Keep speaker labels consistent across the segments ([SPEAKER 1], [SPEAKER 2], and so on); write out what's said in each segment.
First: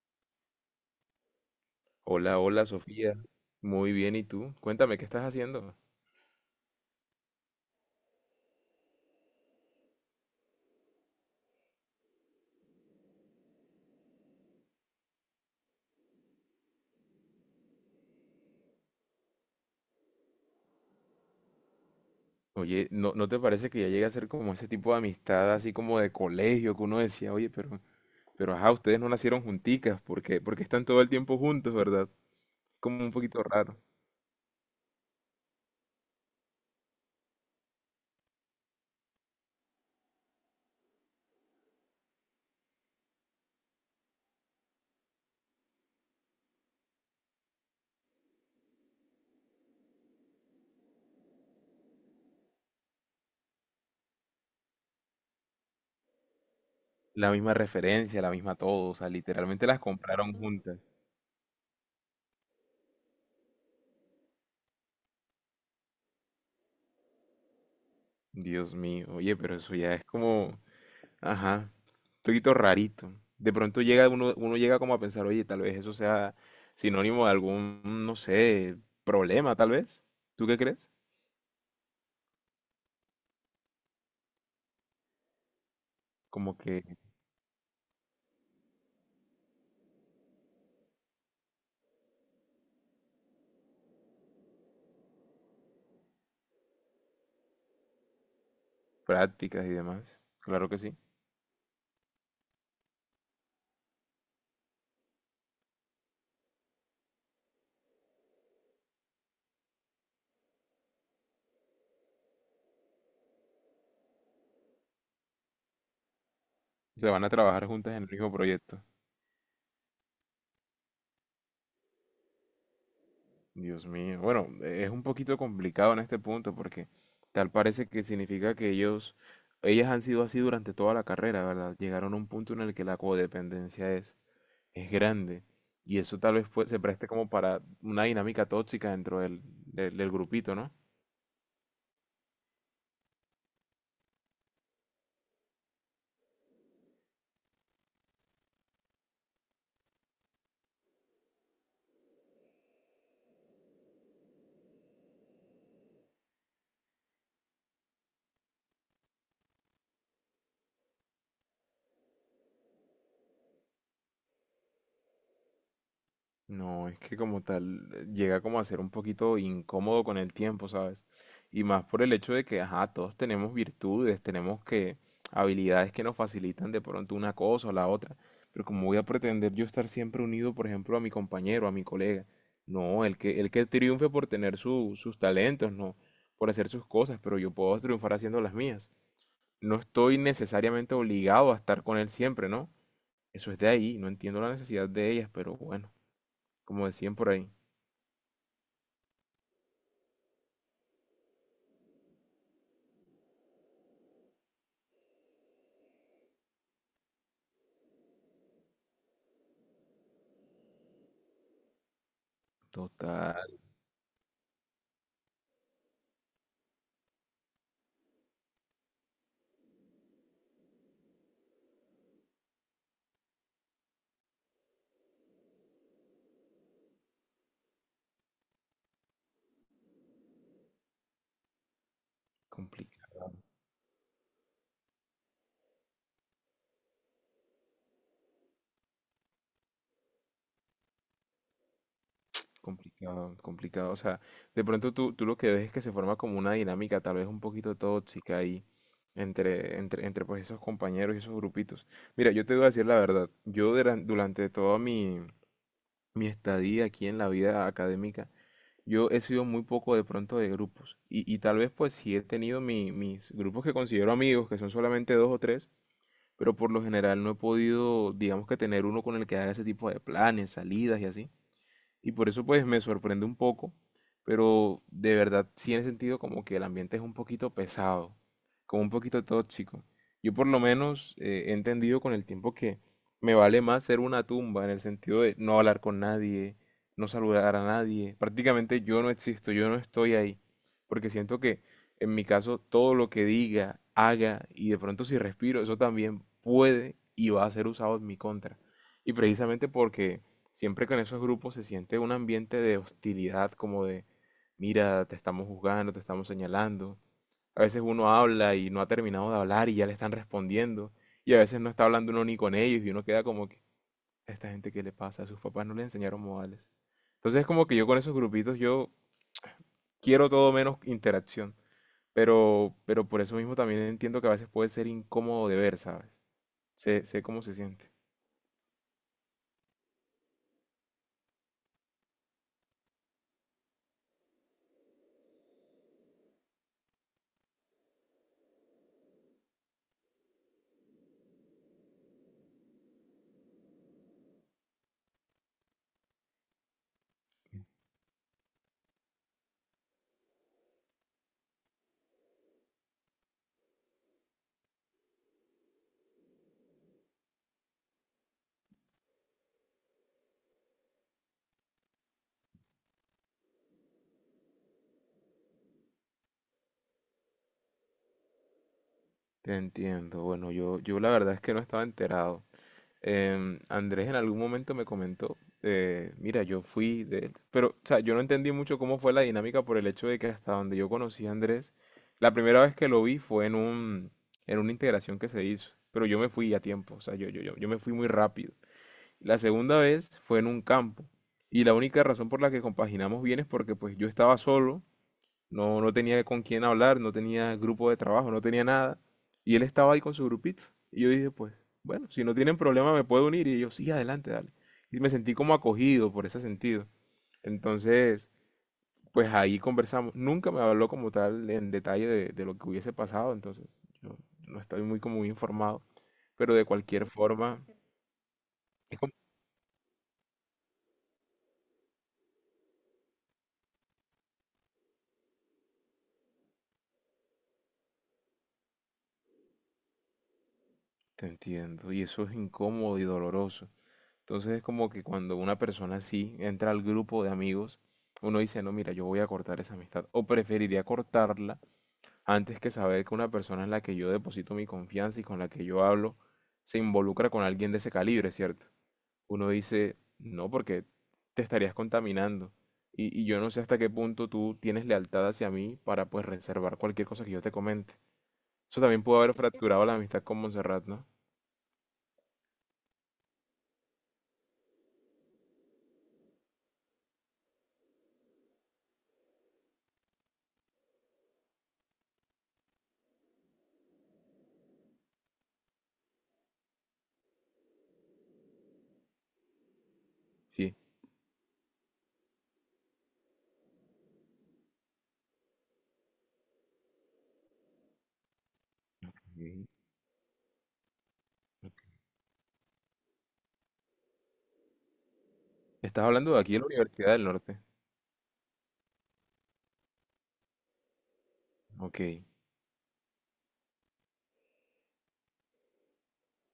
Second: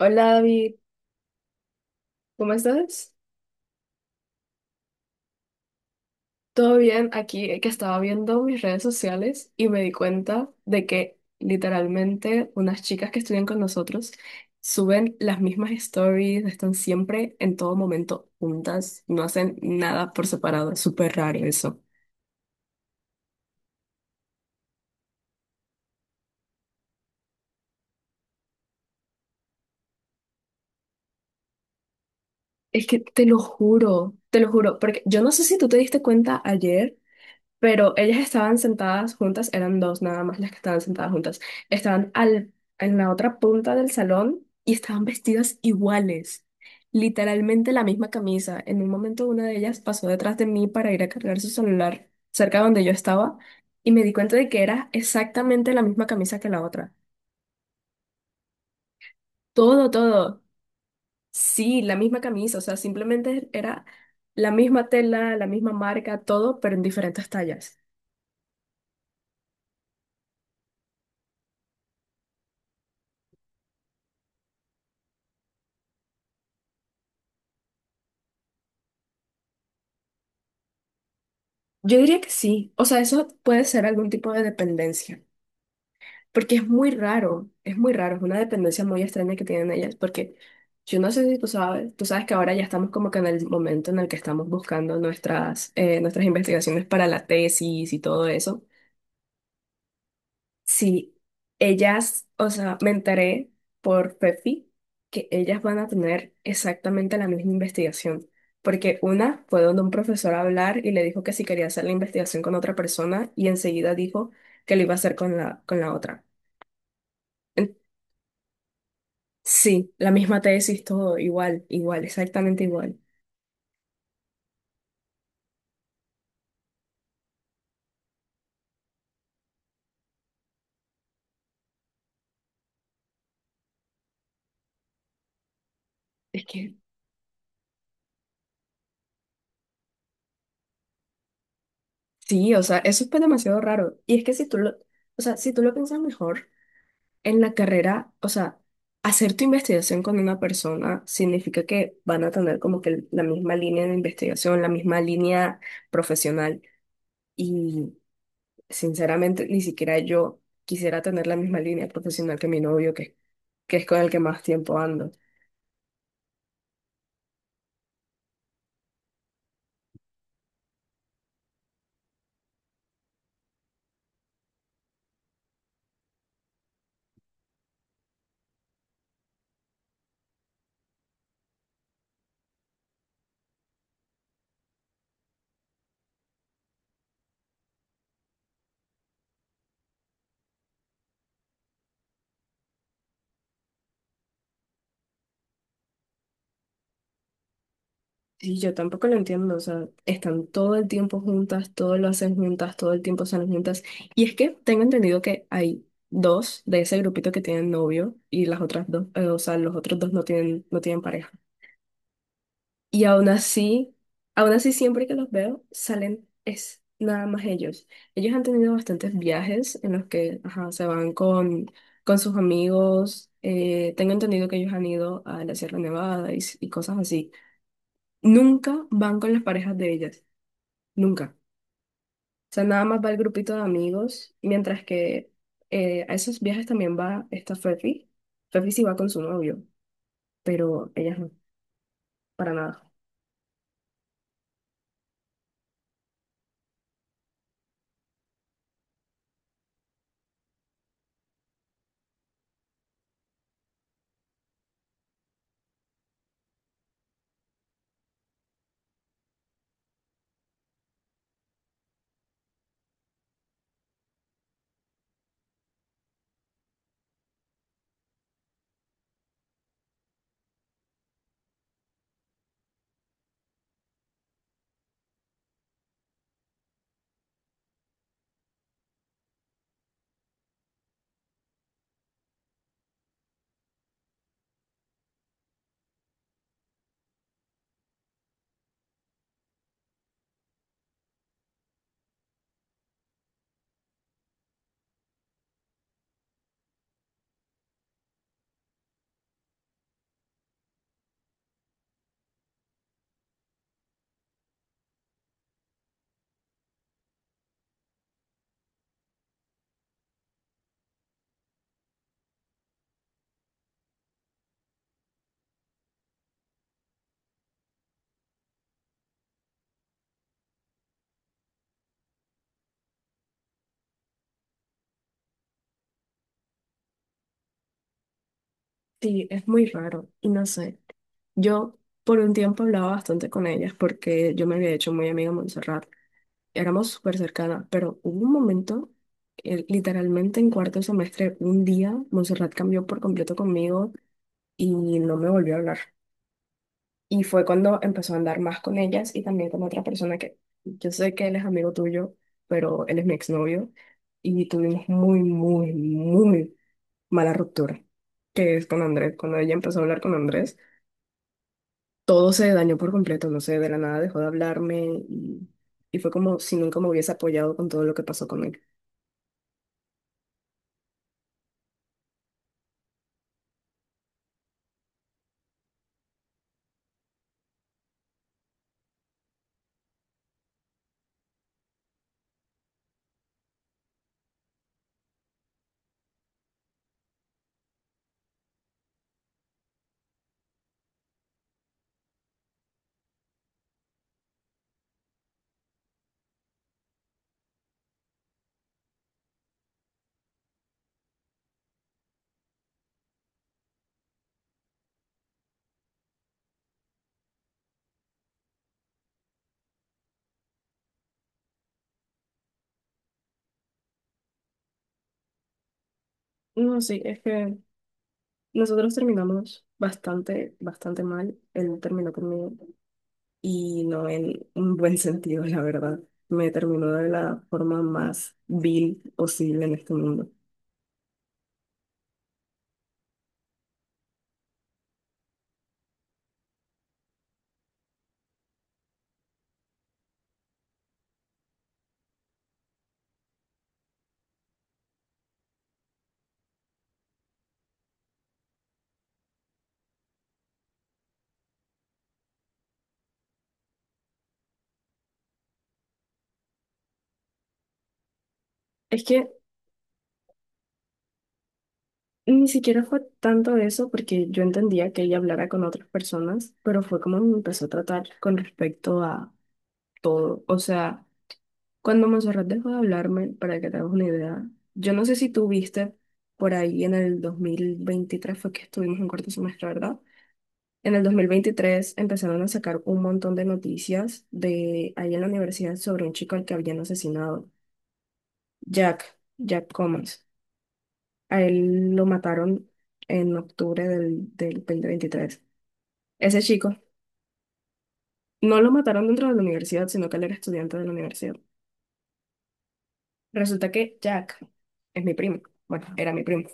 [SPEAKER 1] Hola David,
[SPEAKER 2] Hola,
[SPEAKER 1] ¿cómo
[SPEAKER 2] hola
[SPEAKER 1] estás?
[SPEAKER 2] Sofía. Muy bien, ¿y tú? Cuéntame, ¿qué estás haciendo?
[SPEAKER 1] ¿Todo bien? Aquí que estaba viendo mis redes sociales y me di cuenta de que literalmente unas chicas que estudian con nosotros suben las mismas stories, están siempre en todo momento juntas, no hacen nada por separado, es súper raro eso.
[SPEAKER 2] Oye, ¿no te parece que ya llega a ser como ese tipo de amistad, así como de colegio, que uno decía, oye, pero ajá, ustedes no nacieron junticas, porque están todo el tiempo juntos, ¿verdad?
[SPEAKER 1] Es que
[SPEAKER 2] Como un poquito raro.
[SPEAKER 1] te lo juro, porque yo no sé si tú te diste cuenta ayer pero ellas estaban sentadas juntas, eran dos nada más las que estaban sentadas juntas, estaban al, en la otra punta del salón y estaban vestidas iguales, literalmente la misma camisa. En un momento una de ellas pasó detrás de mí para ir a cargar su celular cerca donde yo estaba y me di cuenta de que era exactamente la misma camisa que la otra.
[SPEAKER 2] La misma referencia, la misma todo, o sea, literalmente las
[SPEAKER 1] Todo,
[SPEAKER 2] compraron
[SPEAKER 1] todo.
[SPEAKER 2] juntas.
[SPEAKER 1] Sí, la misma camisa, o sea, simplemente era la misma tela, la misma marca, todo, pero en diferentes tallas.
[SPEAKER 2] Dios mío, oye, pero eso ya es como, ajá, un poquito rarito. De pronto llega uno, uno llega como a pensar, oye, tal vez eso sea sinónimo de algún, no sé, problema, tal vez. ¿Tú qué crees?
[SPEAKER 1] Yo diría que sí. O sea, eso puede ser algún tipo de dependencia,
[SPEAKER 2] Como
[SPEAKER 1] porque es
[SPEAKER 2] que
[SPEAKER 1] muy raro, es muy raro, es una dependencia muy extraña que tienen ellas, porque yo no sé si tú sabes, tú sabes que ahora ya estamos como que en el momento en el que estamos buscando nuestras, nuestras investigaciones para la tesis y todo eso.
[SPEAKER 2] prácticas y demás. Claro que sí.
[SPEAKER 1] Sí, ellas, o sea, me enteré por Pepi que ellas van a tener exactamente la misma investigación, porque una fue donde un profesor a hablar y le dijo que si quería hacer la investigación con otra persona y enseguida dijo que lo iba a hacer con la otra.
[SPEAKER 2] Se van a trabajar
[SPEAKER 1] En-
[SPEAKER 2] juntas en el mismo proyecto.
[SPEAKER 1] Sí, la misma tesis, todo igual, igual, exactamente igual.
[SPEAKER 2] Dios mío. Bueno, es un poquito complicado en este punto porque tal parece que significa que ellas han sido así durante toda la carrera, ¿verdad? Llegaron a un punto en el que la codependencia es grande. Y eso tal
[SPEAKER 1] Es
[SPEAKER 2] vez
[SPEAKER 1] que
[SPEAKER 2] se preste como para una dinámica tóxica dentro del grupito, ¿no?
[SPEAKER 1] sí, o sea, eso es pues demasiado raro. Y es que si tú lo, o sea, si tú lo piensas mejor en la carrera, o sea, hacer tu investigación con una persona significa que van a tener como que la misma línea de investigación, la misma línea profesional. Y sinceramente, ni siquiera yo quisiera tener la misma línea profesional que mi novio, que es con el que más tiempo ando.
[SPEAKER 2] No, es que como tal llega como a ser un poquito incómodo con el tiempo, ¿sabes? Y más por el hecho de que, ajá, todos tenemos virtudes, tenemos que habilidades que nos facilitan de pronto una cosa o la otra. Pero como voy a pretender yo estar siempre unido, por ejemplo, a mi compañero, a mi colega. No, el que triunfe por tener sus talentos, no, por hacer sus cosas, pero yo puedo triunfar haciendo las mías. No estoy necesariamente obligado a estar con él siempre, ¿no? Eso es de ahí, no entiendo la necesidad de ellas, pero bueno, como decían por ahí,
[SPEAKER 1] Y yo tampoco lo entiendo, o sea, están todo el tiempo juntas, todo lo hacen juntas, todo el tiempo salen juntas. Y es que tengo entendido que hay dos de ese grupito que tienen novio y las otras dos, o sea, los otros dos no tienen, no tienen pareja. Y
[SPEAKER 2] total,
[SPEAKER 1] aún así siempre que los veo, salen es nada más ellos. Ellos han tenido bastantes viajes en los que, ajá, con sus amigos. Tengo entendido que ellos han ido a la Sierra Nevada y cosas así. Nunca van con las parejas de ellas. Nunca. O sea, nada más va el
[SPEAKER 2] complicado,
[SPEAKER 1] grupito de amigos, mientras que a esos viajes también va esta Fefi. Fefi sí va con su novio, pero ellas no, para nada.
[SPEAKER 2] complicado. O sea, de pronto tú lo que ves es que se forma como una dinámica tal vez un poquito tóxica ahí entre pues esos compañeros y esos grupitos. Mira, yo te voy a decir la verdad, yo durante toda mi, mi estadía aquí en la vida académica, yo he sido muy poco de pronto de grupos y tal vez pues sí he tenido mis grupos que considero amigos, que son solamente dos o tres, pero por lo general no he podido, digamos que tener uno con el que haga ese tipo de planes, salidas y así. Y por eso pues me sorprende un poco, pero de verdad sí he sentido como que el ambiente es un poquito pesado, como un poquito tóxico. Yo por lo menos he entendido con el tiempo que me vale más ser una tumba en el sentido de no hablar con nadie, no saludar a nadie. Prácticamente yo no existo, yo no estoy ahí, porque siento que en mi caso todo lo que diga, haga y de pronto si respiro, eso también puede y va a ser usado en mi contra. Y precisamente porque siempre que en esos grupos se siente un ambiente de hostilidad, como de, mira, te estamos juzgando, te estamos señalando. A veces uno habla y no ha terminado de hablar y ya le están respondiendo. Y a veces no está hablando uno ni con ellos y uno queda como que, "¿A esta gente qué le pasa, a sus papás no le enseñaron modales?" Entonces es como que yo con esos grupitos yo quiero todo menos interacción. Pero por eso mismo también entiendo que a veces puede ser incómodo de ver, ¿sabes? Sé cómo se siente.
[SPEAKER 1] Sí, es muy raro y no sé. Yo por un tiempo hablaba bastante con ellas porque yo me había hecho muy amiga de Montserrat. Éramos súper cercanas, pero hubo un momento, literalmente en cuarto semestre, un día, Montserrat cambió por completo conmigo y no me volvió a hablar. Y fue cuando empezó a andar más con ellas y también con otra persona que yo sé que él es amigo tuyo, pero él es mi exnovio. Y tuvimos muy, muy, muy mala ruptura, que es con Andrés. Cuando ella empezó a hablar con Andrés, todo se dañó por completo. No sé, de la nada dejó de hablarme, y fue como si nunca me hubiese apoyado con todo lo que pasó con él.
[SPEAKER 2] Te entiendo. Bueno, yo la verdad es que no estaba enterado. Andrés en algún momento me comentó, mira, yo fui de él, pero, o sea, yo no entendí mucho cómo fue la dinámica por el hecho de que hasta donde yo conocí a Andrés, la primera vez que lo vi fue en un, en una integración que se hizo, pero yo me fui a tiempo, o sea, yo me fui muy rápido. La segunda vez fue en un campo, y la única razón por la que compaginamos bien es porque pues yo estaba solo, no tenía con quién hablar, no tenía grupo de trabajo, no tenía nada. Y él estaba ahí con su grupito. Y yo dije, pues, bueno, si no tienen problema me puedo unir. Y ellos, sí, adelante, dale. Y me sentí como acogido por ese sentido. Entonces, pues ahí conversamos. Nunca me habló como tal en detalle de lo que hubiese pasado. Entonces, yo no estoy muy informado. Pero de
[SPEAKER 1] No, sí,
[SPEAKER 2] cualquier
[SPEAKER 1] es que
[SPEAKER 2] forma,
[SPEAKER 1] nosotros
[SPEAKER 2] es como-
[SPEAKER 1] terminamos bastante, bastante mal. Él terminó conmigo y no en un buen sentido, la verdad. Me terminó de la forma más vil posible en este mundo.
[SPEAKER 2] te entiendo. Y eso es incómodo y doloroso. Entonces es como que cuando una persona así entra al grupo de amigos, uno dice, no, mira, yo voy a cortar esa amistad. O preferiría cortarla antes que saber que una persona en la que yo deposito mi confianza y con la que yo hablo se involucra con alguien de ese calibre, ¿cierto? Uno dice, no, porque te estarías contaminando. Y yo no sé hasta qué punto tú tienes lealtad hacia mí para pues reservar cualquier cosa que yo te comente. Eso
[SPEAKER 1] Es
[SPEAKER 2] también pudo
[SPEAKER 1] que
[SPEAKER 2] haber fracturado la amistad con Montserrat, ¿no?
[SPEAKER 1] ni siquiera fue tanto eso, porque yo entendía que ella hablara con otras personas, pero fue como me empezó a tratar con respecto a todo. O sea, cuando Monserrat dejó de hablarme, para que te hagas una idea, yo no sé si tú viste por ahí en el 2023 fue que estuvimos en cuarto semestre, ¿verdad?
[SPEAKER 2] Sí.
[SPEAKER 1] En el 2023 empezaron a sacar un montón de noticias de ahí en la universidad sobre un chico al que habían asesinado, Jack,
[SPEAKER 2] Ok.
[SPEAKER 1] Jack Comas. A él lo mataron en octubre del 2023.
[SPEAKER 2] Estás hablando de
[SPEAKER 1] Ese
[SPEAKER 2] aquí en la
[SPEAKER 1] chico
[SPEAKER 2] Universidad del Norte.
[SPEAKER 1] no lo mataron dentro de la universidad, sino que él era estudiante de la universidad.
[SPEAKER 2] Ok.
[SPEAKER 1] Resulta que Jack es mi primo. Bueno, era mi primo.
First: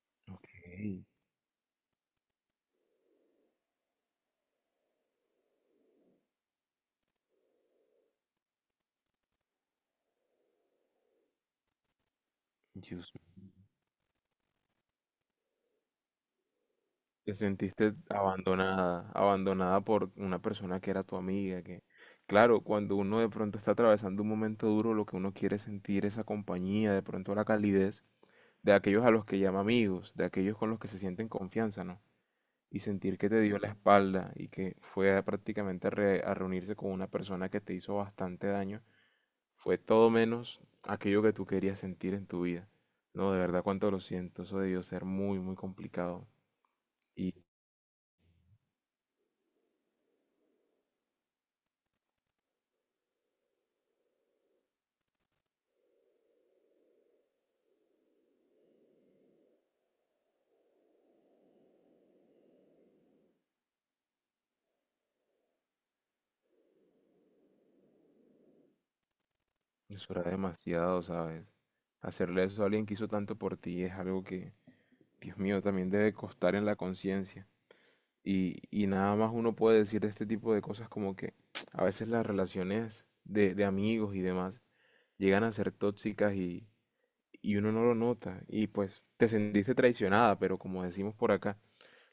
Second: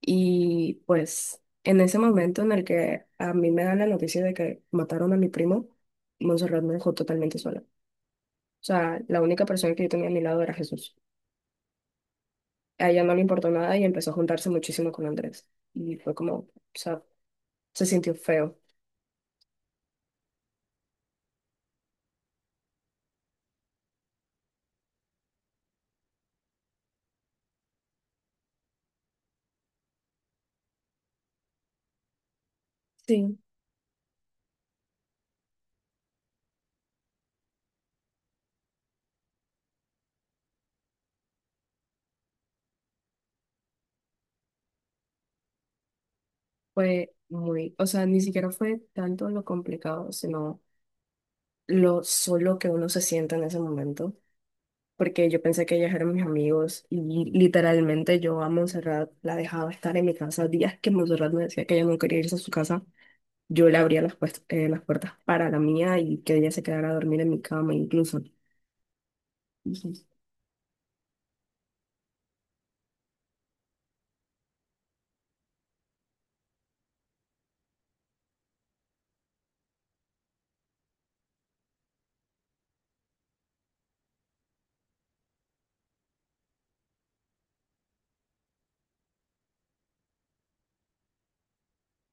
[SPEAKER 1] Y
[SPEAKER 2] Ey,
[SPEAKER 1] pues en ese momento en el que a mí me dan la noticia de que mataron a mi primo, Montserrat me dejó totalmente sola. O sea, la única persona que yo tenía a mi lado era Jesús. A ella
[SPEAKER 2] Dios
[SPEAKER 1] no le
[SPEAKER 2] mío.
[SPEAKER 1] importó nada y empezó a juntarse muchísimo con Andrés. Y fue como, o sea,
[SPEAKER 2] Te
[SPEAKER 1] se
[SPEAKER 2] sentiste
[SPEAKER 1] sintió feo.
[SPEAKER 2] abandonada, abandonada por una persona que era tu amiga, que, claro, cuando uno de pronto está atravesando un momento duro, lo que uno quiere es sentir esa compañía, de pronto la calidez de aquellos a los que llama amigos, de aquellos con los que se sienten confianza, ¿no? Y sentir que
[SPEAKER 1] Sí,
[SPEAKER 2] te dio la espalda y que fue a prácticamente a reunirse con una persona que te hizo bastante daño, fue todo menos aquello que tú querías sentir en tu vida. No, de verdad, cuánto lo siento, eso debió ser muy, muy complicado.
[SPEAKER 1] fue
[SPEAKER 2] Y
[SPEAKER 1] muy, o sea, ni siquiera fue tanto lo complicado, sino lo solo que uno se siente en ese momento. Porque yo pensé que ellas eran mis amigos y literalmente yo a Montserrat la dejaba estar en mi casa. Días que Montserrat me decía que ella no quería irse a su casa, yo le abría las puertas para la mía y que ella se quedara a dormir en mi cama incluso.
[SPEAKER 2] eso era demasiado, ¿sabes? Hacerle eso a alguien que hizo tanto por ti es algo que, Dios mío, también debe costar en la conciencia. Y nada más uno puede decir de este tipo de cosas como que a veces las relaciones de amigos y demás llegan a ser tóxicas y uno no lo nota. Y pues te sentiste traicionada, pero como decimos por acá,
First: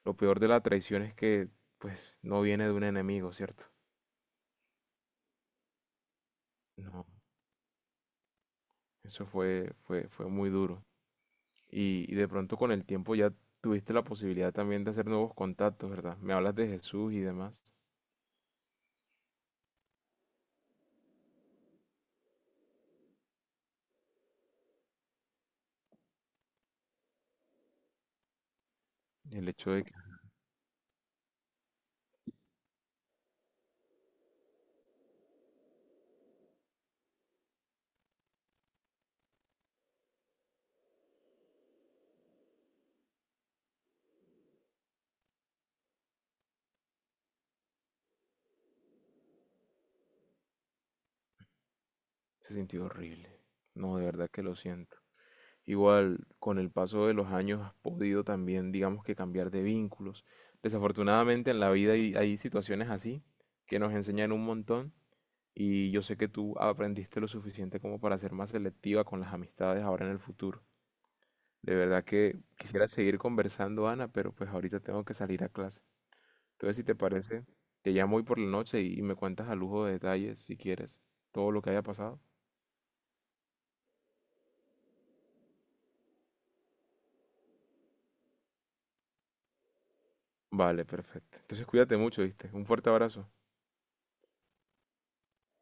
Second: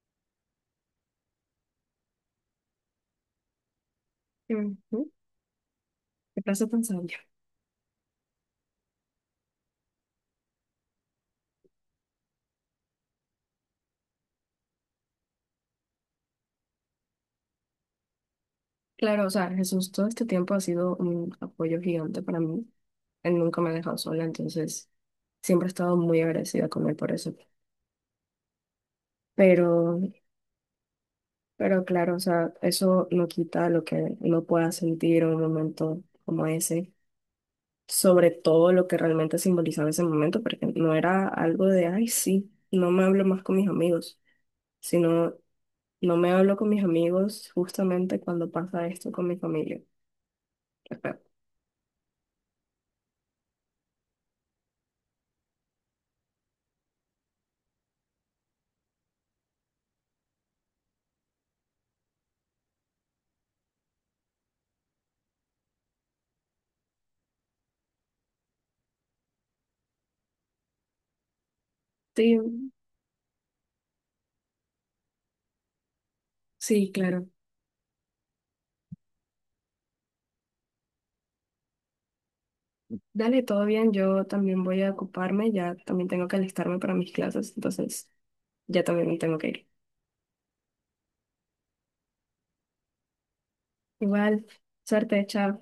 [SPEAKER 2] lo peor de la traición es que pues no viene de un enemigo, ¿cierto?
[SPEAKER 1] Ujú. Qué frase tan
[SPEAKER 2] No,
[SPEAKER 1] sabia.
[SPEAKER 2] eso fue muy duro. Y de pronto con el tiempo ya tuviste la posibilidad también de hacer nuevos contactos, ¿verdad? Me hablas de Jesús y demás.
[SPEAKER 1] Claro, o sea, Jesús todo este tiempo ha sido un apoyo gigante para mí. Él nunca me ha dejado sola, entonces siempre he estado muy agradecida con él por eso.
[SPEAKER 2] El hecho de que
[SPEAKER 1] Pero, pero claro, o sea, eso no quita lo que uno pueda sentir en un momento como ese, sobre todo lo que realmente simbolizaba ese momento, porque no era algo de, ay, sí, no me hablo más con mis amigos, sino no me hablo con mis amigos justamente cuando pasa esto con mi familia. Qué feo.
[SPEAKER 2] se sintió horrible. No, de verdad que lo siento. Igual, con el paso de los años has podido también, digamos que cambiar de vínculos. Desafortunadamente en la vida hay situaciones así que nos enseñan un montón y yo sé que tú aprendiste lo suficiente como para ser más selectiva con las amistades ahora en el futuro. De verdad
[SPEAKER 1] Sí,
[SPEAKER 2] que quisiera seguir conversando, Ana, pero pues ahorita tengo que salir a clase. Entonces, si
[SPEAKER 1] sí,
[SPEAKER 2] te
[SPEAKER 1] claro.
[SPEAKER 2] parece, te llamo hoy por la noche y me cuentas a lujo de detalles, si quieres, todo lo que haya pasado.
[SPEAKER 1] Dale, todo bien. Yo también voy a ocuparme. Ya también tengo que alistarme para mis clases. Entonces, ya también me tengo que ir.
[SPEAKER 2] Vale, perfecto. Entonces, cuídate mucho, ¿viste? Un fuerte abrazo.
[SPEAKER 1] Igual, suerte, chao.